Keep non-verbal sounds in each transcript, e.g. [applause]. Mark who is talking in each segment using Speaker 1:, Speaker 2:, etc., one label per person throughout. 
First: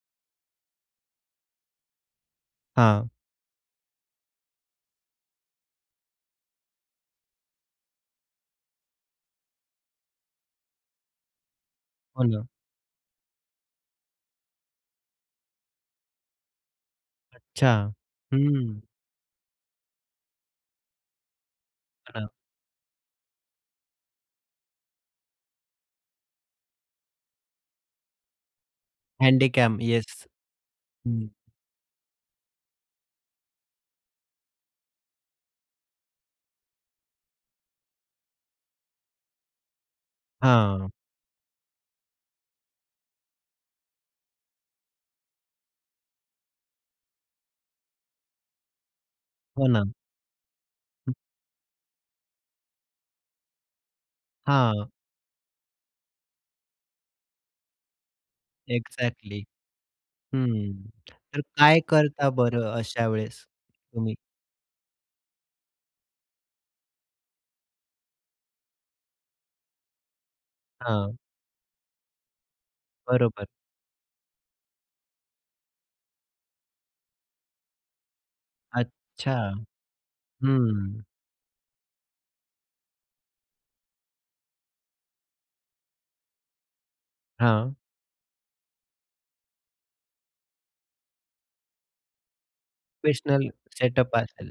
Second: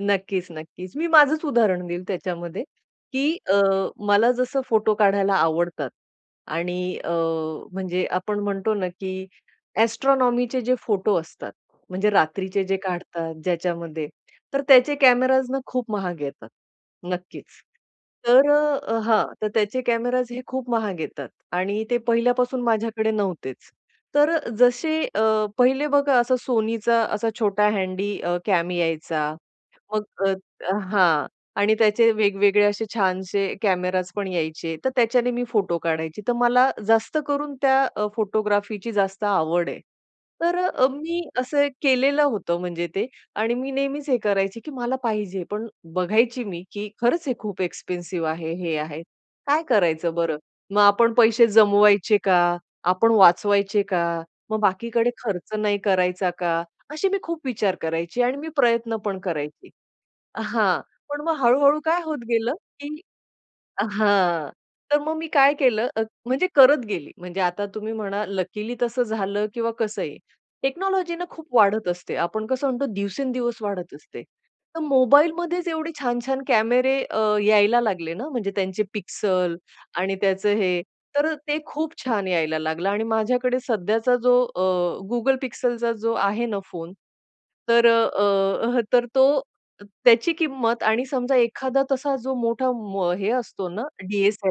Speaker 1: नक्कीच, नक्कीच. मी माझंच उदाहरण देईल त्याच्यामध्ये
Speaker 2: हां.
Speaker 1: की अ, मला जसं फोटो काढायला आवडतात आणि अ, म्हणजे आपण म्हणतो ना, की एस्ट्रोनॉमीचे जे फोटो असतात, म्हणजे
Speaker 2: हो ना.
Speaker 1: रात्रीचे जे काढतात ज्याच्यामध्ये, तर त्याचे कॅमेराज ना खूप महाग येतात. नक्कीच.
Speaker 2: अच्छा, हं.
Speaker 1: तर
Speaker 2: हं.
Speaker 1: अ, हां. तर त्याचे कॅमेराज हे खूप महाग येतात आणि ते
Speaker 2: हां.
Speaker 1: पहिल्यापासून माझ्याकडे नव्हतेच. तर जसे अ, पहिले बघा असा SONYचा असा छोटा हँडी अ, कॅम यायचा.
Speaker 2: हँडीकॅम
Speaker 1: मग
Speaker 2: येस. हं.
Speaker 1: हां. आणि त्याचे वेगवेगळे असे छानसे कॅमेरास पण यायचे. तर त्याच्याने मी फोटो काढायची. तर मला जास्त करून त्या अ, फोटोग्राफीची जास्त आवड आहे. तर अ,
Speaker 2: हां.
Speaker 1: मी असं केलेलं होतं म्हणजे ते. आणि मी नेहमीच हे करायची की मला पाहिजे, पण बघायची मी की "खरंच हे खूप एक्सपेन्सिव्ह आहे. हे आहे. काय
Speaker 2: हो ना.
Speaker 1: करायचं बरं? मग आपण पैसे जमवायचे का? आपण वाचवायचे का? मग
Speaker 2: हां.
Speaker 1: बाकीकडे खर्च नाही करायचा का?" अशी मी खूप विचार करायची आणि मी प्रयत्न पण
Speaker 2: एक्झॅक्टली.
Speaker 1: करायची.
Speaker 2: हं,
Speaker 1: हां. पण मग
Speaker 2: तर काय
Speaker 1: हळू-हळू काय होत
Speaker 2: करता
Speaker 1: गेलं,
Speaker 2: बरं
Speaker 1: की
Speaker 2: अशा वेळेस तुम्ही?
Speaker 1: हां, तर मग मी काय केलं म म्हणजे करत गेली. म्हणजे आता तुम्ही म्हणा लकिली तसं झालं किंवा कसंही.
Speaker 2: हां.
Speaker 1: टेक्नॉलॉजीना खूप वाढत असते. आपण कसं म्हणतो
Speaker 2: बरोबर.
Speaker 1: दिवसेंदिवस वाढत असते. तर मोबाईलमध्येच एवढे छान-छान कॅमेरे अ, यायला लागले ना, म्हणजे त्यांचे
Speaker 2: अच्छा,
Speaker 1: पिक्सल आणि त्याचं हे.
Speaker 2: हं.
Speaker 1: तर ते खूप छान यायला लागलं आणि माझ्याकडे सध्याचा जो अ, Google पिक्सलचा जो आहे ना फोन,
Speaker 2: हां.
Speaker 1: तर अ, अ, तर तो त्याची किंमत आणि समजा एखादा तसा जो मोठा व हे
Speaker 2: प्रोफेशनल
Speaker 1: असतो ना
Speaker 2: सेटअप असेल,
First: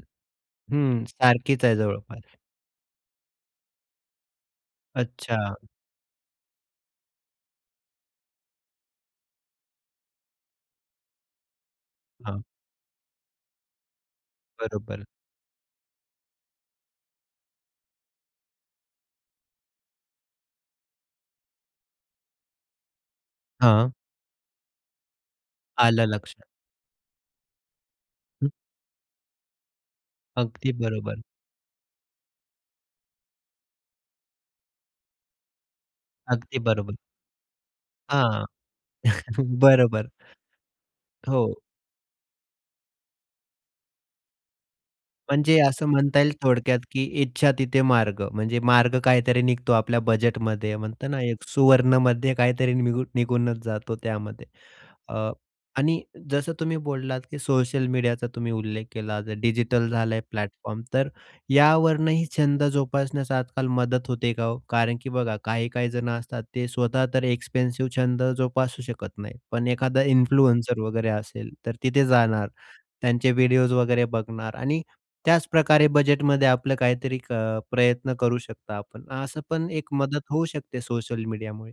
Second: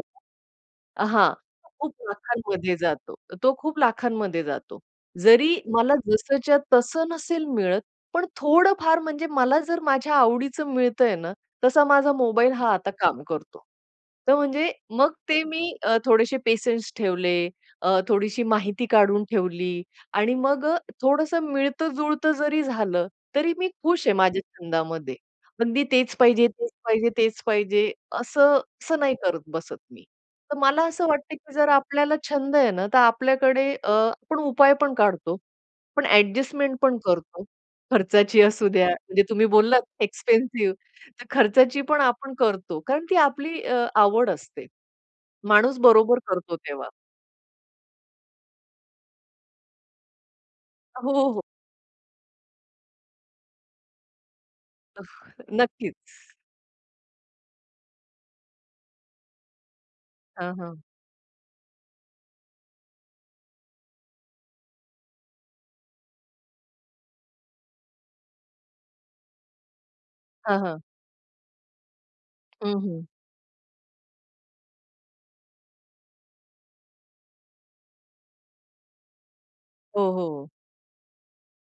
Speaker 2: हं.
Speaker 1: हां.
Speaker 2: सारखीच आहे
Speaker 1: खूप
Speaker 2: जवळपास.
Speaker 1: लाखांमध्ये जातो. तो खूप लाखांमध्ये जातो. जरी
Speaker 2: अच्छा.
Speaker 1: मला जसच्या तसं नसेल मिळत, पण थोडंफार म्हणजे मला जर माझ्या आवडीच मिळतय ना, तसा माझा
Speaker 2: हां.
Speaker 1: मोबाईल हा आता काम करतो. तर म्हणजे
Speaker 2: बरोबर.
Speaker 1: मग ते मी अ, थोडेसे पेशन्स ठेवले. अ, थोडीशी माहिती काढून ठेवली आणि मग अ, थोडसं मिळतं-जुळतं जरी झालं, तरी मी
Speaker 2: हां.
Speaker 1: खुश आहे माझ्या छंदामध्ये. पण मी
Speaker 2: आलं
Speaker 1: तेच
Speaker 2: लक्षात.
Speaker 1: पाहिजे, तेच पाहिजे, तेच पाहिजे.
Speaker 2: हं.
Speaker 1: असं, असं नाही करत बसत मी. तर
Speaker 2: अगदी
Speaker 1: मला असं
Speaker 2: बरोबर.
Speaker 1: वाटतं की जर आपल्याला छंद आहे ना, तर आपल्याकडे अ, आपण उपाय पण काढतो. पण
Speaker 2: अगदी
Speaker 1: अ‍ॅडजस्टमेंट
Speaker 2: बरोबर.
Speaker 1: पण करतो. खर्चाची
Speaker 2: हां.
Speaker 1: असू द्या म्हणजे तुम्ही
Speaker 2: [chuckles]
Speaker 1: बोललात
Speaker 2: बरोबर.
Speaker 1: एक्सपेन्सिव्ह. तर
Speaker 2: हो.
Speaker 1: खर्चाची पण आपण करतो. कारण ती आपली अ, आवड असते.
Speaker 2: म्हणजे
Speaker 1: माणूस
Speaker 2: असं
Speaker 1: बरोबर
Speaker 2: म्हणता येईल
Speaker 1: करतो
Speaker 2: थोडक्यात
Speaker 1: तेव्हा.
Speaker 2: की "इच्छा तिथे मार्ग." म्हणजे मार्ग काहीतरी निघतो आपल्या बजेटमध्ये म्हणतात
Speaker 1: हो,
Speaker 2: ना
Speaker 1: हो.
Speaker 2: एक सुवर्णमध्य काहीतरी निघू निघूनचं जातो त्यामध्ये.
Speaker 1: अहं,
Speaker 2: अ,
Speaker 1: नक्कीच.
Speaker 2: आणि जसं तुम्ही बोललात की सोशल मीडियाचा तुम्ही उल्लेख केला. आता डिजिटल झालं आहे
Speaker 1: हां, हां.
Speaker 2: प्लॅटफॉर्म, तर यावरूनही छंद जोपासण्यास आजकाल मदत होते का हो? कारण की बघा काही-काही जणं असतात ते स्वतः तर एक्सपेन्सिव्ह छंद जोपासू शकत नाही. पण एखादा
Speaker 1: हां,
Speaker 2: इन्फ्लुएन्सर
Speaker 1: हां.
Speaker 2: वगैरे असेल तर तिथे जाणार.
Speaker 1: हं, हं.
Speaker 2: त्यांचे व्हिडिओस वगैरे बघणार आणि त्याचप्रकारे बजेटमध्ये आपलं काहीतरी क प्रयत्न करू शकता आपण, असं पण एक
Speaker 1: हो,
Speaker 2: मदत होऊ
Speaker 1: हो.
Speaker 2: शकते सोशल मीडियामुळे.